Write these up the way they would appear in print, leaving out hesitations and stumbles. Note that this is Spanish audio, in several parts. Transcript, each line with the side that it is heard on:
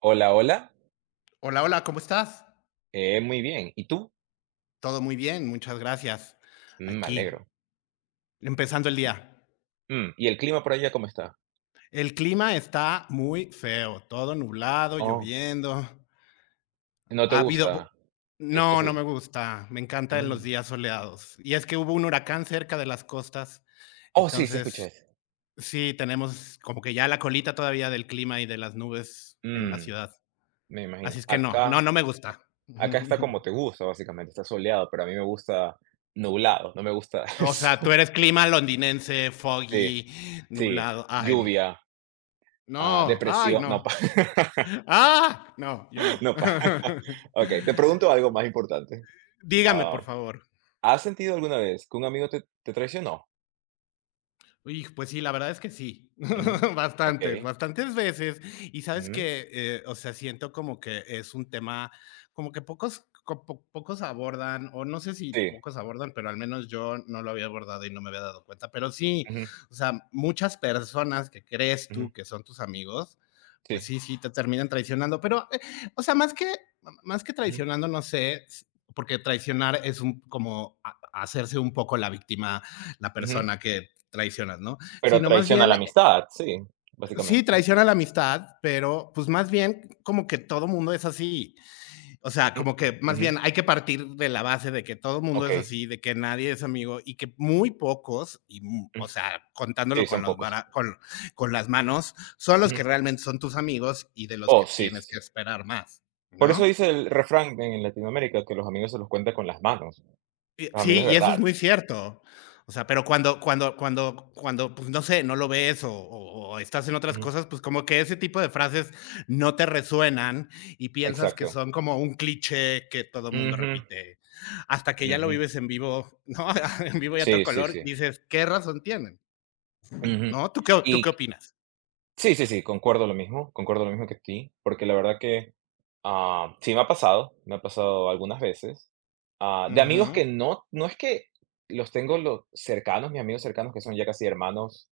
right: Hola, hola.
left: Hola, hola, ¿cómo estás?
right: Muy bien. ¿Y tú?
left: Todo muy bien, muchas gracias.
right: Mm, me
left: Aquí,
right: alegro.
left: empezando el día.
right: Mm, ¿y el clima por allá cómo está?
left: El clima está muy feo, todo nublado,
right: Oh,
left: lloviendo.
right: ¿no te
left: Ha habido bu
right: gusta que esté
left: No, no
right: así?
left: me gusta, me encantan los
right: Mm.
left: días soleados. Y es que hubo un huracán cerca de las costas,
right: Oh, sí, sí
left: entonces,
right: escuché.
left: sí, tenemos como que ya la colita todavía del clima y de las nubes en la
right: Mm,
left: ciudad.
right: me
left: Así
right: imagino.
left: es que no, no,
right: Acá,
left: no me gusta.
right: acá está como te gusta, básicamente. Está soleado, pero a mí me gusta nublado. No me gusta el
left: O sea,
right: sol.
left: tú eres clima londinense,
right: Sí,
left: foggy,
right: sí.
left: nublado. Ay, no.
right: Lluvia,
left: No, ay,
right: depresión. No, pa.
left: no. Ah, no, yo no.
right: No, pa. Ok, te pregunto algo más importante.
left: Dígame,
right: Ah,
left: por favor.
right: ¿Has sentido alguna vez que un amigo te traicionó?
left: Uy, pues sí, la verdad es que sí.
right: Mm,
left: Bastantes,
right: ok.
left: bastantes veces. Y sabes
right: Mm,
left: que, o sea, siento como que es un tema, como que pocos, pocos abordan, o no sé si
right: sí.
left: pocos abordan, pero al menos yo no lo había abordado y no me había dado cuenta. Pero sí, o sea, muchas personas que crees
right: Ujú,
left: tú que son tus amigos,
right: sí,
left: pues sí, sí, te terminan traicionando. Pero, o sea, más que
right: ujú,
left: traicionando, no sé, porque traicionar es un, como hacerse un poco la víctima la
right: ujú,
left: persona que traicionas, ¿no?
right: pero
left: Sino más
right: traiciona la
left: bien,
right: amistad, sí,
left: sí,
right: básicamente.
left: traiciona la amistad, pero pues más bien como que todo mundo es así. O sea,
right: Mm,
left: como que más
right: ujú,
left: bien hay que partir de la base de que todo mundo es
right: okey,
left: así, de que nadie es amigo y que muy pocos,
right: mm,
left: o sea, contándolo
right: sí,
left: con,
right: son pocos.
left: con las manos, son los
right: Ujú.
left: que realmente son tus amigos y de los
right: Oh,
left: que
right: sí, sí,
left: tienes
right: sí.
left: que esperar más,
right: Por eso
left: ¿no?
right: dice el refrán en Latinoamérica que los amigos se los cuenta con las manos, los amigos
left: Sí,
right: de
left: y eso es
right: verdad.
left: muy cierto. O sea, pero cuando, pues, no sé, no lo ves o estás en otras
right: Ujú,
left: cosas, pues, como que ese tipo de frases no te resuenan y piensas que
right: exacto.
left: son como un cliché que todo el mundo
right: Ujú,
left: repite. Hasta que ya lo
right: ujú.
left: vives en vivo, ¿no? En vivo y a todo
right: Sí, sí,
left: color,
right: sí.
left: dices: "¿Qué razón tienen?",
right: Ujú.
left: ¿no? Tú qué
right: Y
left: opinas?
right: sí, sí, sí, concuerdo lo mismo que ti, porque la verdad que sí me ha pasado algunas veces. Ah, de amigos
left: Ujú,
right: que no es que los tengo los cercanos, mis amigos cercanos que son ya casi hermanos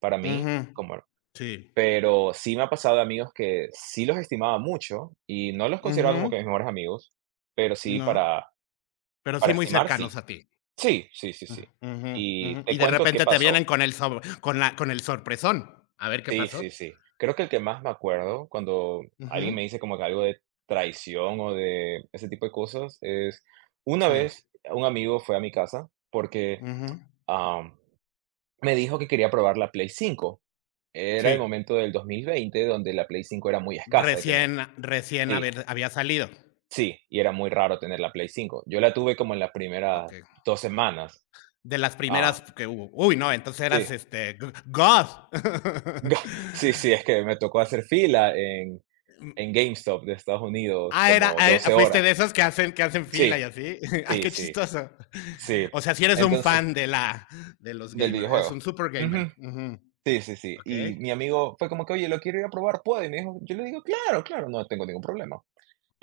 right: para mí,
left: ujú.
right: como
left: Sí.
right: pero sí me ha pasado de amigos que sí los estimaba mucho y no los consideraba como
left: Ujú.
right: que mis mejores amigos, pero sí
left: No,
right: para
left: pero sí
right: para
left: muy
right: estimar, sí.
left: cercanos a ti.
right: Sí, sí, sí, sí.
left: Ujú,
right: Y
left: ujú.
right: te
left: Y de
right: cuento qué
left: repente te
right: pasó.
left: vienen con el sobre con la con el sorpresón. A ver qué
right: Sí, sí,
left: pasó.
right: sí. Creo que el que más me acuerdo cuando alguien me
left: Ujú.
right: dice como que algo de traición o de ese tipo de cosas es una
left: Sí.
right: vez un amigo fue a mi casa porque
left: Ujú.
right: am, me dijo que quería probar la Play 5. Era el
left: Sí.
right: momento del 2020 donde la Play 5 era muy escasa de tener.
left: Recién recién
right: Sí,
left: haber había salido.
right: sí, y era muy raro tener la Play 5. Yo la tuve como en las primeras
left: Okey.
right: 2 semanas.
left: De las
right: Ah,
left: primeras que hubo. Uy, no, entonces
right: sí.
left: eras, este, g god.
right: Sí, sí, es que me tocó hacer fila en GameStop de Estados Unidos
left: Ah,
right: como 12
left: fuiste
right: horas.
left: de esos que hacen
right: Sí,
left: fila y así. Ay,
right: sí,
left: qué
right: sí,
left: chistoso.
right: sí.
left: O sea, si eres un
right: Entonces,
left: fan de los
right: del
left: gamers eres
right: videojuego.
left: un super
right: Ujú.
left: gamer. Ujú.
right: Sí, sí, sí. Y
left: Okey.
right: mi amigo fue como que: "Oye, lo quiero ir a probar, ¿puedo?". Y me dijo yo le digo: "Claro, claro, no tengo ningún problema".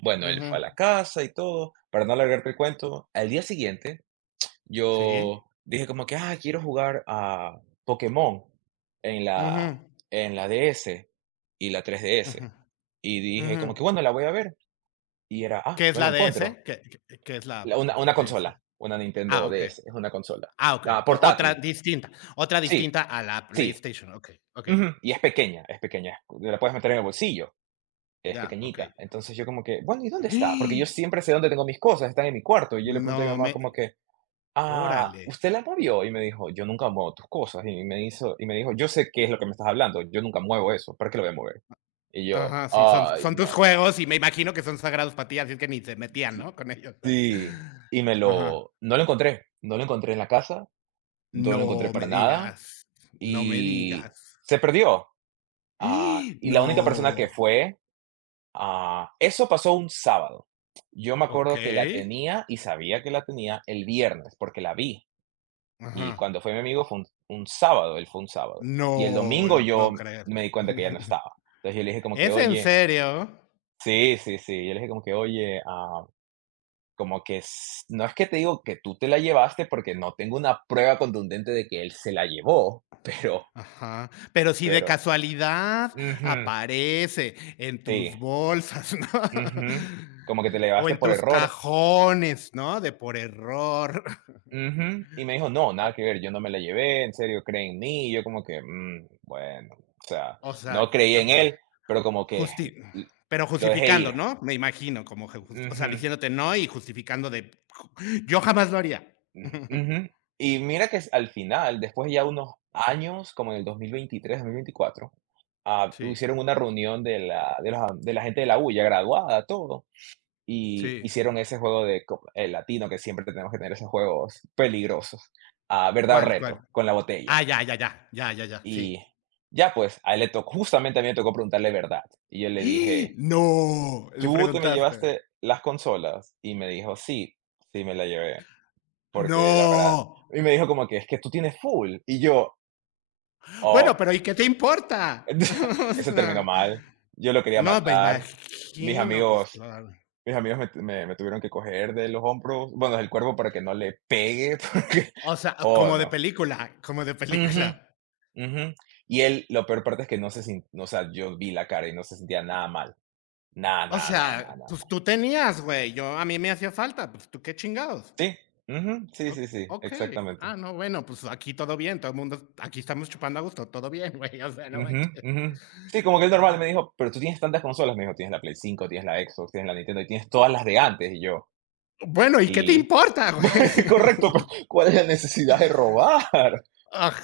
right: Bueno, él fue
left: Ujú.
right: a la casa y todo. Para no alargarte el cuento, al día siguiente yo
left: Sí.
right: dije como que: "Ah, quiero jugar a Pokémon en la
left: Ujú.
right: en la DS y la 3DS".
left: Ujú,
right: Y dije
left: ujú.
right: como que: "Bueno, la voy a ver". Y era: "Ah,
left: ¿Qué es
right: no la
left: la
right: encuentro".
left: DS? Qué es
right: La
left: la
right: una
left: D
right: una consola,
left: DS?
right: una
left: Ah,
right: Nintendo
left: okey.
right: DS, es una consola.
left: Ah, okey.
right: Ah, portátil.
left: Otra
right: Sí.
left: distinta a la
right: Sí,
left: PlayStation. Okey, okey.
right: ujú, y es pequeña, la puedes meter en el bolsillo, es
left: Ya,
right: pequeñita.
left: okey.
right: Entonces yo como que, bueno, ¿y dónde está? Porque yo siempre sé dónde tengo mis cosas, están en mi cuarto. Y yo le
left: No
right: pregunté a mi mamá
left: me
right: como que, ah,
left: Órale.
right: ¿usted la movió? Y me dijo, yo nunca muevo tus cosas. Y me hizo, y me dijo, yo sé qué es lo que me estás hablando, yo nunca muevo eso, ¿para qué lo voy a mover? Y yo,
left: Ajá, sí,
right: ay,
left: son tus
right: no.
left: juegos y me imagino que son sagrados para ti, así es que ni se metían, ¿no? Con ellos.
right: Sí, y me
left: Ajá.
right: lo, no lo encontré, no lo encontré en la casa, no lo encontré
left: No
right: para
left: me
right: nada
left: digas, no me
right: y
left: digas.
right: se perdió. Ah,
left: ¡Ah!
right: y la única persona que
left: No.
right: fue Ah, eso pasó un sábado. Yo me acuerdo que la
left: Okey.
right: tenía y sabía que la tenía el viernes porque la vi.
left: Ajá.
right: Y cuando fue mi amigo fue un sábado, él fue un sábado. Y el
left: No
right: domingo
left: lo
right: yo
left: puedo creer.
right: me di cuenta que ya no estaba. Entonces yo le dije como que,
left: ¿Es en
right: oye,
left: serio?
right: sí, sí, sí. Yo le dije como que, oye, ah, como que no es que te digo que tú te la llevaste porque no tengo una prueba contundente de que él se la llevó, pero,
left: Ajá. Pero si de
right: pero,
left: casualidad
right: ujú,
left: aparece en
right: sí,
left: tus bolsas, ¿no?
right: ujú, como que te la
left: O
right: llevaste
left: en
right: por
left: tus
right: error.
left: cajones, ¿no? De por error.
right: Ujú. Y me dijo: "No, nada
left: O
right: que ver, yo no me la llevé, en serio, cree en mí". Y yo como que, mm, bueno, o sea,
left: o
right: no
left: sea,
right: creí en
left: ajá.
right: él, pero como que
left: Justi
right: l
left: Pero
right: lo dejé ir.
left: justificando, ¿no? Me imagino, como que jus o sea,
right: Ujú,
left: diciéndote no y justificando de yo jamás lo haría.
right: ujú. Y mira que es- al final, después ya unos años, como en el 2023, 2024, ah,
left: Sí,
right: hicieron una reunión de la gente de la U, ya graduada, todo, y
left: sí.
right: hicieron ese juego de co el latino que siempre tenemos que tener esos juegos peligrosos, ah, verdad o
left: ¿Cuál,
right: reto,
left: cuál?
right: con la botella.
left: Ah, ya, ya, ya, ya, ya, ya,
right: Y
left: sí.
right: ya, pues, a él le tocó justamente, a mí me tocó preguntarle verdad. Y yo le
left: ¡Ah!
right: dije:
left: No, le
right: "¿Tú te me
left: preguntaste.
right: llevaste las consolas?". Y me dijo: "Sí, sí me la llevé, porque la verdad"
left: No.
right: y me dijo como que: "Es que tú tienes full". Y yo:
left: Bueno, pero
right: "Okey".
left: ¿y qué te importa? O
right: Eso terminó
left: sea,
right: mal. Yo lo quería
left: no, me
right: matar. Mis
left: imagino, pues
right: amigos
left: claro.
right: mis amigos me tuvieron que coger de los hombros, bueno, del cuerpo para que no le pegue, porque
left: O sea,
right: oh,
left: como de
right: no.
left: película, como de película.
right: Ujú, ujú. Y él, lo peor parte es que no se sin o sea, yo vi la cara y no se sentía nada mal. No,
left: O
right: no, no, no,
left: sea,
right: no.
left: pues tú tenías, güey. Yo a mí me hacía falta, pues tú qué chingados.
right: Sí, ujú, sí, sí, sí,
left: Ok.
right: exactamente.
left: Ah, no, bueno, pues aquí todo bien, todo el mundo, aquí estamos chupando a gusto, todo bien, güey. O sea, no
right: Ujú,
left: manches.
right: ujú. Sí, como que es normal, me dijo: "Pero tú tienes tantas consolas", me dijo: "Tienes la Play 5 tienes la Xbox, tienes la Nintendo y tienes todas las de antes", y yo:
left: Bueno, ¿y qué te
right: "Sí".
left: importa, güey?
right: Correcto, pero ¿cuál es la necesidad de robar?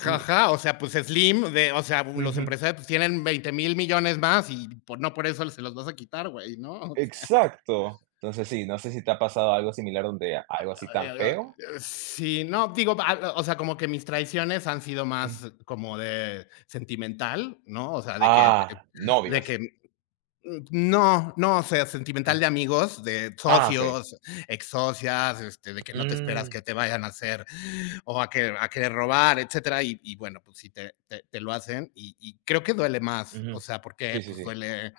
right: Mm,
left: o sea, pues Slim, o sea, los
right: ujú,
left: empresarios pues, tienen 20.000 millones más y no por eso se los vas a quitar, güey, ¿no? O sea,
right: exacto. Entonces sí, no sé si te ha pasado algo similar donde algo así tan feo.
left: sí, no, digo, o sea, como que mis traiciones han sido
right: Mm.
left: más como de sentimental, ¿no? O sea,
right: Ah,
left: de
right: novias.
left: que Mm, No, no, o sea, sentimental
right: Mm.
left: de amigos, de
right: Ah, okey.
left: socios, ex socias, de que no te esperas
right: Mm,
left: que te vayan a hacer a querer robar, etcétera. Y bueno, pues sí te, lo hacen y creo que duele más, o
right: ujú.
left: sea,
right: Sí,
left: porque
right: sí,
left: pues
right: sí.
left: duele,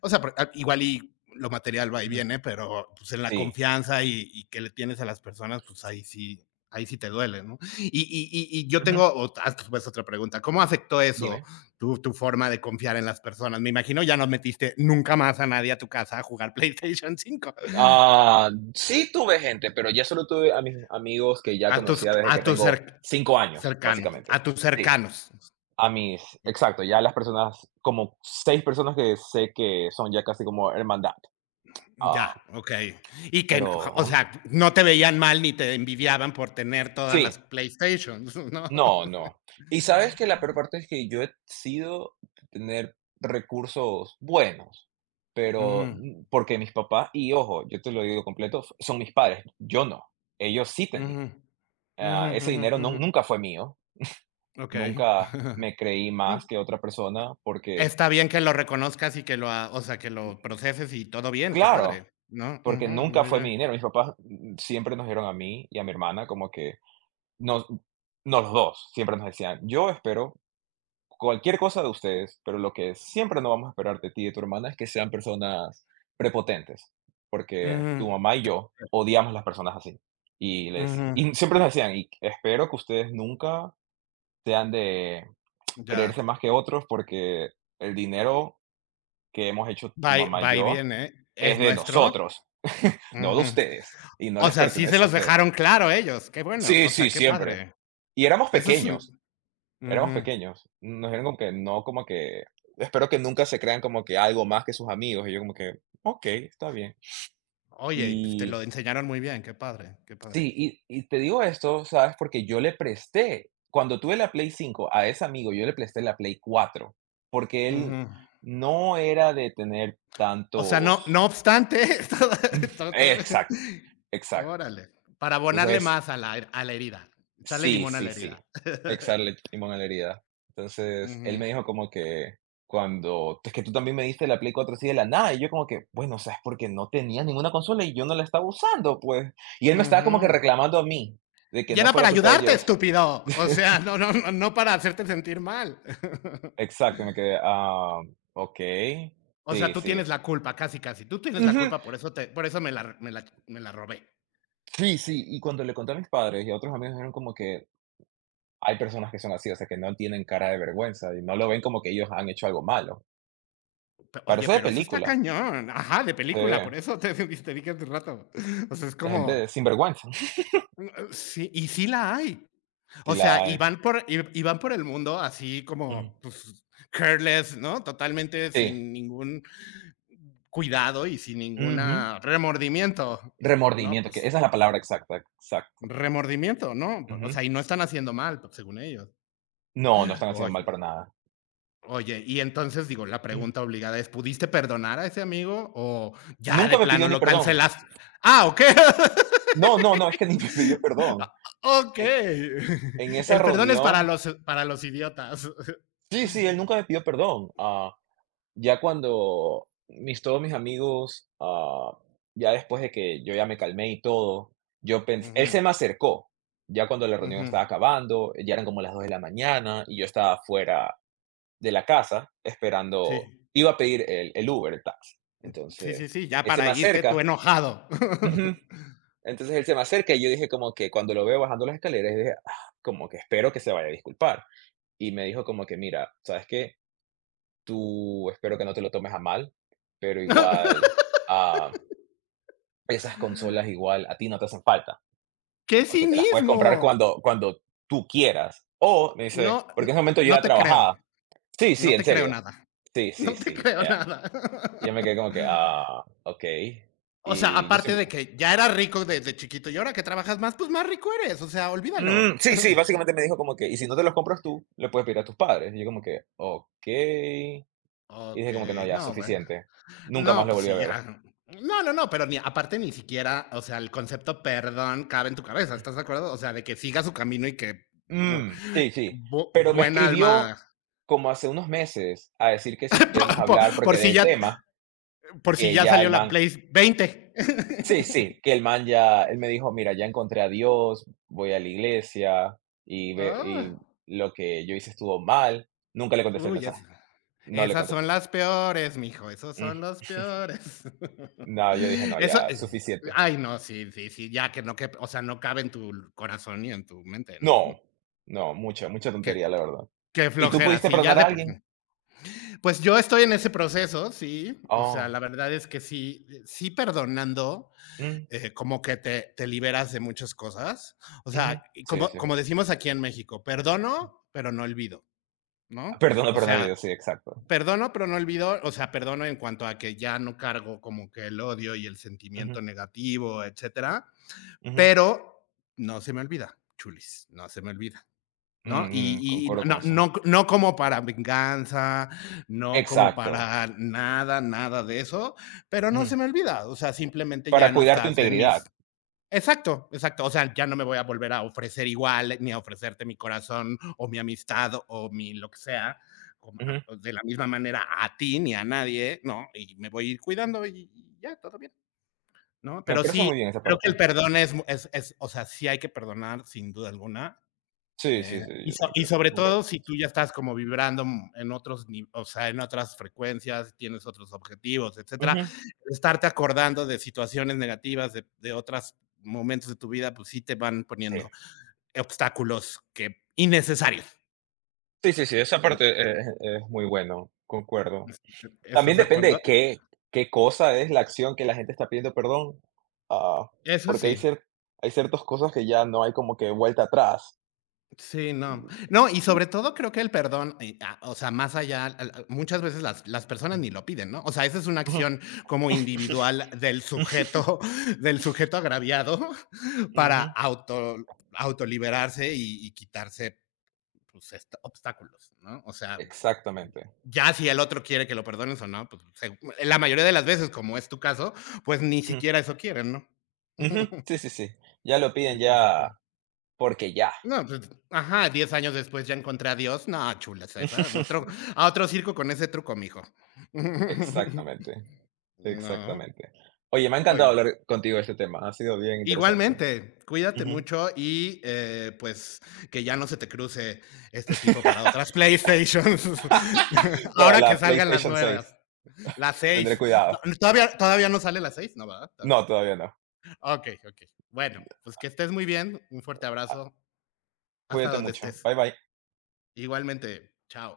left: o sea, igual y lo material va y
right: Ujú.
left: viene, pero pues en la
right: Sí.
left: confianza y que le tienes a las personas, pues ahí sí te duele, ¿no? Y yo
right: Ujú.
left: tengo, pues otra pregunta, ¿cómo afectó eso?
right: Dime.
left: Tu forma de confiar en las personas. Me imagino ya no metiste nunca más a nadie a tu casa a jugar PlayStation 5.
right: Ah, sí tuve gente, pero ya solo tuve a mis amigos que ya
left: A tus,
right: conocía desde
left: a
right: que
left: tus
right: tengo
left: cer-
right: 5 años,
left: cercanos,
right: básicamente.
left: a tus
right: Sí,
left: cercanos.
right: a mis exacto, ya las personas, como 6 personas que sé que son ya casi como hermandad. Ah,
left: Ya, ok. Y
right: pero
left: que, o
right: ujú.
left: sea, no te veían mal ni te envidiaban por tener todas
right: Sí,
left: las PlayStations, ¿no?
right: no, no. Y sabes que la peor parte es que yo he sido tener recursos buenos,
left: Ujú,
right: pero, mm, porque mis papás y ojo, yo te lo digo completo, son mis padres, yo no, ellos sí tenían.
left: ujú, ujú,
right: Ah, ese
left: ujú,
right: dinero no,
left: ujú.
right: nunca fue mío.
left: Ok.
right: Nunca me creí
left: Mm,
right: más que otra persona porque
left: Está bien que lo reconozcas y que o sea, que lo proceses y todo bien, qué
right: claro,
left: padre, ¿no?
right: porque
left: Ujú,
right: nunca
left: muy
right: fue mi
left: bien.
right: dinero. Mis papás mm, siempre nos dieron a mí y a mi hermana como que nos nos los 2 siempre nos decían: "Yo espero cualquier cosa de ustedes, pero lo que siempre no vamos a esperar de ti y de tu hermana es que sean personas prepotentes, porque
left: Ujú,
right: tu mamá y yo odiamos las personas así". Y les
left: ujú.
right: y siempre nos decían: "Y espero que ustedes nunca sean de creerse
left: Ya,
right: más que otros, porque el dinero que hemos hecho tu mamá y
left: va y
right: yo,
left: viene, ¿eh?
right: es
left: ¿Es
right: de
left: nuestro?
right: nosotros, no de
left: Ujú.
right: ustedes, y no
left: O
right: les
left: sea, sí
right: pertenece
left: se
right: a
left: los
right: ustedes.
left: dejaron claro ellos, qué bueno,
right: Sí,
left: o
right: sí,
left: sea, qué
right: siempre.
left: padre.
right: Y éramos
left: Eso es
right: pequeños,
left: un
right: éramos
left: Ujú.
right: pequeños. Nos dijeron como que no, como que espero que nunca se crean como que algo más que sus amigos. Y yo como que, ok, está bien.
left: Oye, y pues te
right: Y
left: lo enseñaron muy bien, qué padre, qué padre.
right: sí, y te digo esto, ¿sabes? Porque yo le presté, cuando tuve la Play 5 a ese amigo, yo le presté la Play 4 porque él
left: Ujú.
right: no era de tener
left: O sea,
right: tantos...
left: no obstante, toda toda
right: Exacto, exacto.
left: órale, para abonarle
right: Entonces
left: más a la herida, echarle
right: sí,
left: limón a
right: sí,
left: la
right: sí.
left: herida.
right: Echarle limón a la herida. Entonces, él
left: Ujú,
right: me dijo como que cuando es que tú también me diste la Play 4 así de la nada, y yo como que, bueno, o sea, es porque no tenía ninguna consola y yo no la estaba usando, pues. Y él me estaba como que
left: ujú.
right: reclamando a mí de que
left: Y
right: no
left: era
right: fue la
left: para
right: culpa de
left: ayudarte,
right: George.
left: estúpido, o sea, no, no, no, no para hacerte sentir mal.
right: Exacto, me quedé, ah, okey.
left: O sea,
right: Sí,
left: tú
right: sí.
left: tienes la culpa, casi, casi. Tú tienes la
right: Ujú.
left: culpa, por eso me la robé.
right: Sí, sí, y cuando le conté a mis padres y a otros amigos, dijeron como que hay personas que son así, o sea, que no tienen cara de vergüenza y no lo ven como que ellos han hecho algo malo.
left: Pe Oye,
right: Parece de
left: pero eso está
right: película.
left: cañón. Ajá, de
right: Sí.
left: película, por eso te te dije hace rato. O sea, es
right: La gente es
left: como,
right: sinvergüenza.
left: sí, y sí la hay.
right: Sí
left: O
right: la
left: sea, y
right: hay.
left: van por el mundo así
right: Ujú.
left: como, pues, careless, ¿no? Totalmente
right: Sí.
left: sin ningún cuidado y sin
right: Ujú.
left: ninguna remordimiento. No,
right: Remordimiento, que
left: pues,
right: esa es la palabra exacta, exacto.
left: remordimiento, ¿no? O
right: Ujú.
left: sea, y no están haciendo mal, pues, según ellos.
right: No, no están haciendo mal para nada.
left: Oye, y entonces, digo, la
right: Mm.
left: pregunta obligada es, ¿pudiste perdonar a ese amigo o ya
right: Nunca
left: de
right: me pidió
left: plano
right: ni
left: lo
right: perdón.
left: cancelas? Ah, okey.
right: No, no, no, es que ni me pidió
left: Ah,
right: perdón. En
left: okey.
right: en esa
left: El perdón es
right: reunión
left: para los idiotas.
right: sí, sí, él nunca me pidió perdón. Ah, ya cuando mis todos mis amigos, ah, ya después de que yo ya me calmé y todo, yo pens él se
left: Ujú,
right: me acercó, ya cuando la reunión
left: ujú.
right: estaba acabando, ya eran como las 2 de la mañana y yo estaba afuera de la casa esperando,
left: Sí,
right: iba a pedir el Uber, el taxi.
left: sí,
right: Entonces,
left: sí, sí, ya
right: él se
left: para
right: me
left: irte tú
right: acerca.
left: enojado.
right: Ujú. Entonces él se me acerca y yo dije como que cuando lo veo bajando las escaleras, dije, "Ah, como que espero que se vaya a disculpar. Y me dijo como que, mira, ¿sabes qué? Tú espero que no te lo tomes a mal, pero igual ah, esas consolas igual a ti no te hacen falta,
left: ¡Qué
right: porque te las puedes comprar
left: cinismo!
right: cuando, cuando tú quieras. O me dice,
left: No, n
right: porque en ese momento yo
left: no
right: ya
left: te creo,
right: trabajaba. Sí, sí,
left: no
right: en
left: te creo
right: serio.
left: nada,
right: Sí, sí,
left: no te
right: sí.
left: creo nada.
right: Y yo me quedé como que, ah, okey.
left: O sea,
right: Y yo
left: aparte
right: siempre
left: de que ya era rico desde chiquito y ahora que trabajas más, pues más rico eres. O sea,
right: mm,
left: olvídalo.
right: sí, sí, básicamente me dijo como que: "Y si no te los compras tú, le puedes pedir a tus padres". Y yo como que: "Okey". Y
left: Ok,
right: dije como que: "No, ya,
left: no, bueno.
right: suficiente". Nunca más
left: No,
right: lo
left: pues
right: volví a
left: sí,
right: ver.
left: ya. No, no, no, pero ni aparte ni siquiera, o sea, el concepto perdón cabe en tu cabeza, ¿estás de acuerdo? O sea, de que siga su camino y que
right: Mm, sí, sí. Pero me
left: buen
right: escribió
left: alma.
right: como hace unos meses a decir que si podíamos
left: por,
right: hablar,
left: por
right: porque
left: por si
right: del
left: ya
right: tema,
left: por si
right: que
left: ya
right: ya
left: salió
right: el
left: la
right: man
left: Play 20.
right: sí, sí, que el man ya él me dijo: "Mira, ya encontré a Dios, voy a la iglesia y ve
left: Ah.
right: y lo que yo hice estuvo mal". Nunca le contesté el
left: Uy,
right: mensaje.
left: es
right: No le
left: esas son
right: contesté.
left: las peores, mijo, esos
right: Mm,
left: son los peores.
right: no, yo dije: "No,
left: Eso
right: ya, suficiente".
left: Ay, no, sí, sí, sí, ya, que no que o sea, no cabe en tu corazón ni en tu mente, ¿no?
right: No, no, mucha, mucha
left: Qué
right: tontería, la verdad.
left: qué
right: ¿Y tú
left: flojera,
right: pudiste
left: sí, ya
right: perdonar a
left: de por sí.
right: alguien?
left: Pues yo estoy en ese proceso, sí, o sea, la
right: Oh,
left: verdad es que sí, sí perdonando,
right: mm,
left: como que te liberas de muchas cosas, o
right: ujú.
left: sea, y
right: Sí, sí.
left: como decimos aquí en México: "Perdono, pero no olvido", ¿no?
right: Perdona,
left: O
right: perdona video,
left: sea,
right: sí, exacto.
left: perdono, pero no olvido, o sea, perdono en cuanto a que ya no cargo como que el odio y el
right: Ujú,
left: sentimiento negativo, etcétera,
right: ujú.
left: pero no se me olvida, chulis, no se me olvida, ¿no?
right: Mm, mm,
left: Y
right: concuerdo con
left: no,
right: eso.
left: no, no como para venganza, no como
right: Exacto.
left: para nada, nada de eso, pero no se
right: Mm,
left: me olvida, o sea, simplemente ya
right: para
left: no
right: cuidar tu
left: estás en
right: integridad.
left: mis. Exacto, exacto. O sea, ya no me voy a volver a ofrecer igual, ni a ofrecerte mi corazón o mi amistad o mi lo que sea,
right: Ujú.
left: de la misma manera a ti ni a nadie, ¿no? Y me voy a ir cuidando y ya, todo bien, ¿no?
right: Me
left: Pero
right: parece
left: sí,
right: muy bien esa
left: creo que
right: parte.
left: el perdón es, o sea, sí hay que perdonar sin duda alguna,
right: Sí, sí, sí, yo también
left: y
right: creo,
left: sobre
right: concuerdo.
left: todo si tú ya estás como vibrando en otros, ni- o sea, en otras frecuencias, tienes otros objetivos, etcétera,
right: Ujú,
left: estarte acordando de situaciones negativas de otros momentos de tu vida, pues sí te van
right: sí.
left: poniendo obstáculos que innecesarios.
right: Sí, sí, sí, esa parte es muy bueno, concuerdo.
left: ¿Estás
right: También
left: de
right: depende
left: acuerdo?
right: de qué cosa es la acción que la gente está pidiendo perdón, ah,
left: Eso
right: porque
left: sí.
right: hay ciertas cosas que ya no hay como que vuelta atrás.
left: Sí, no. No, y
right: L
left: sobre todo creo que el perdón, o sea, más allá, muchas veces las personas ni lo piden, ¿no? O sea, esa es una
right: ujú,
left: acción como individual del
right: ujú,
left: sujeto, del sujeto agraviado para autoliberarse y quitarse pues, obstáculos, ¿no? O sea,
right: exactamente.
left: ya si el otro quiere que lo perdones o no, pues la mayoría de las veces, como es tu caso, pues ni
right: Ujú,
left: siquiera eso quieren, ¿no?
right: ujú, sí, sí, sí. Ya lo piden
left: Estás acá.
right: ya porque ya.
left: No, pues, ajá, 10 años después ya encontré a Dios. No, chula, ¿sabes? A otro circo con ese truco, mijo.
right: Exactamente,
left: No,
right: exactamente. Oye, me ha encantado
left: ay.
right: hablar contigo de este tema, ha sido bien interesante.
left: Igualmente, cuídate
right: Ujú.
left: mucho y, pues, que ya no se te cruce este tipo para otras PlayStations.
right: Para
left: Ahora
right: la
left: que salgan las
right: PlayStation
left: nuevas,
right: 6
left: las
right: tendré
left: 6.
right: cuidado.
left: Todavía no sale la 6? No, ¿verdad? Todavía no.
right: No, todavía no.
left: Okey, okey. Bueno, pues que estés muy bien. Un fuerte
right: Ah,
left: abrazo hasta
right: cuídate
left: donde
right: mucho.
left: estés.
right: Bye, bye.
left: Igualmente, chao.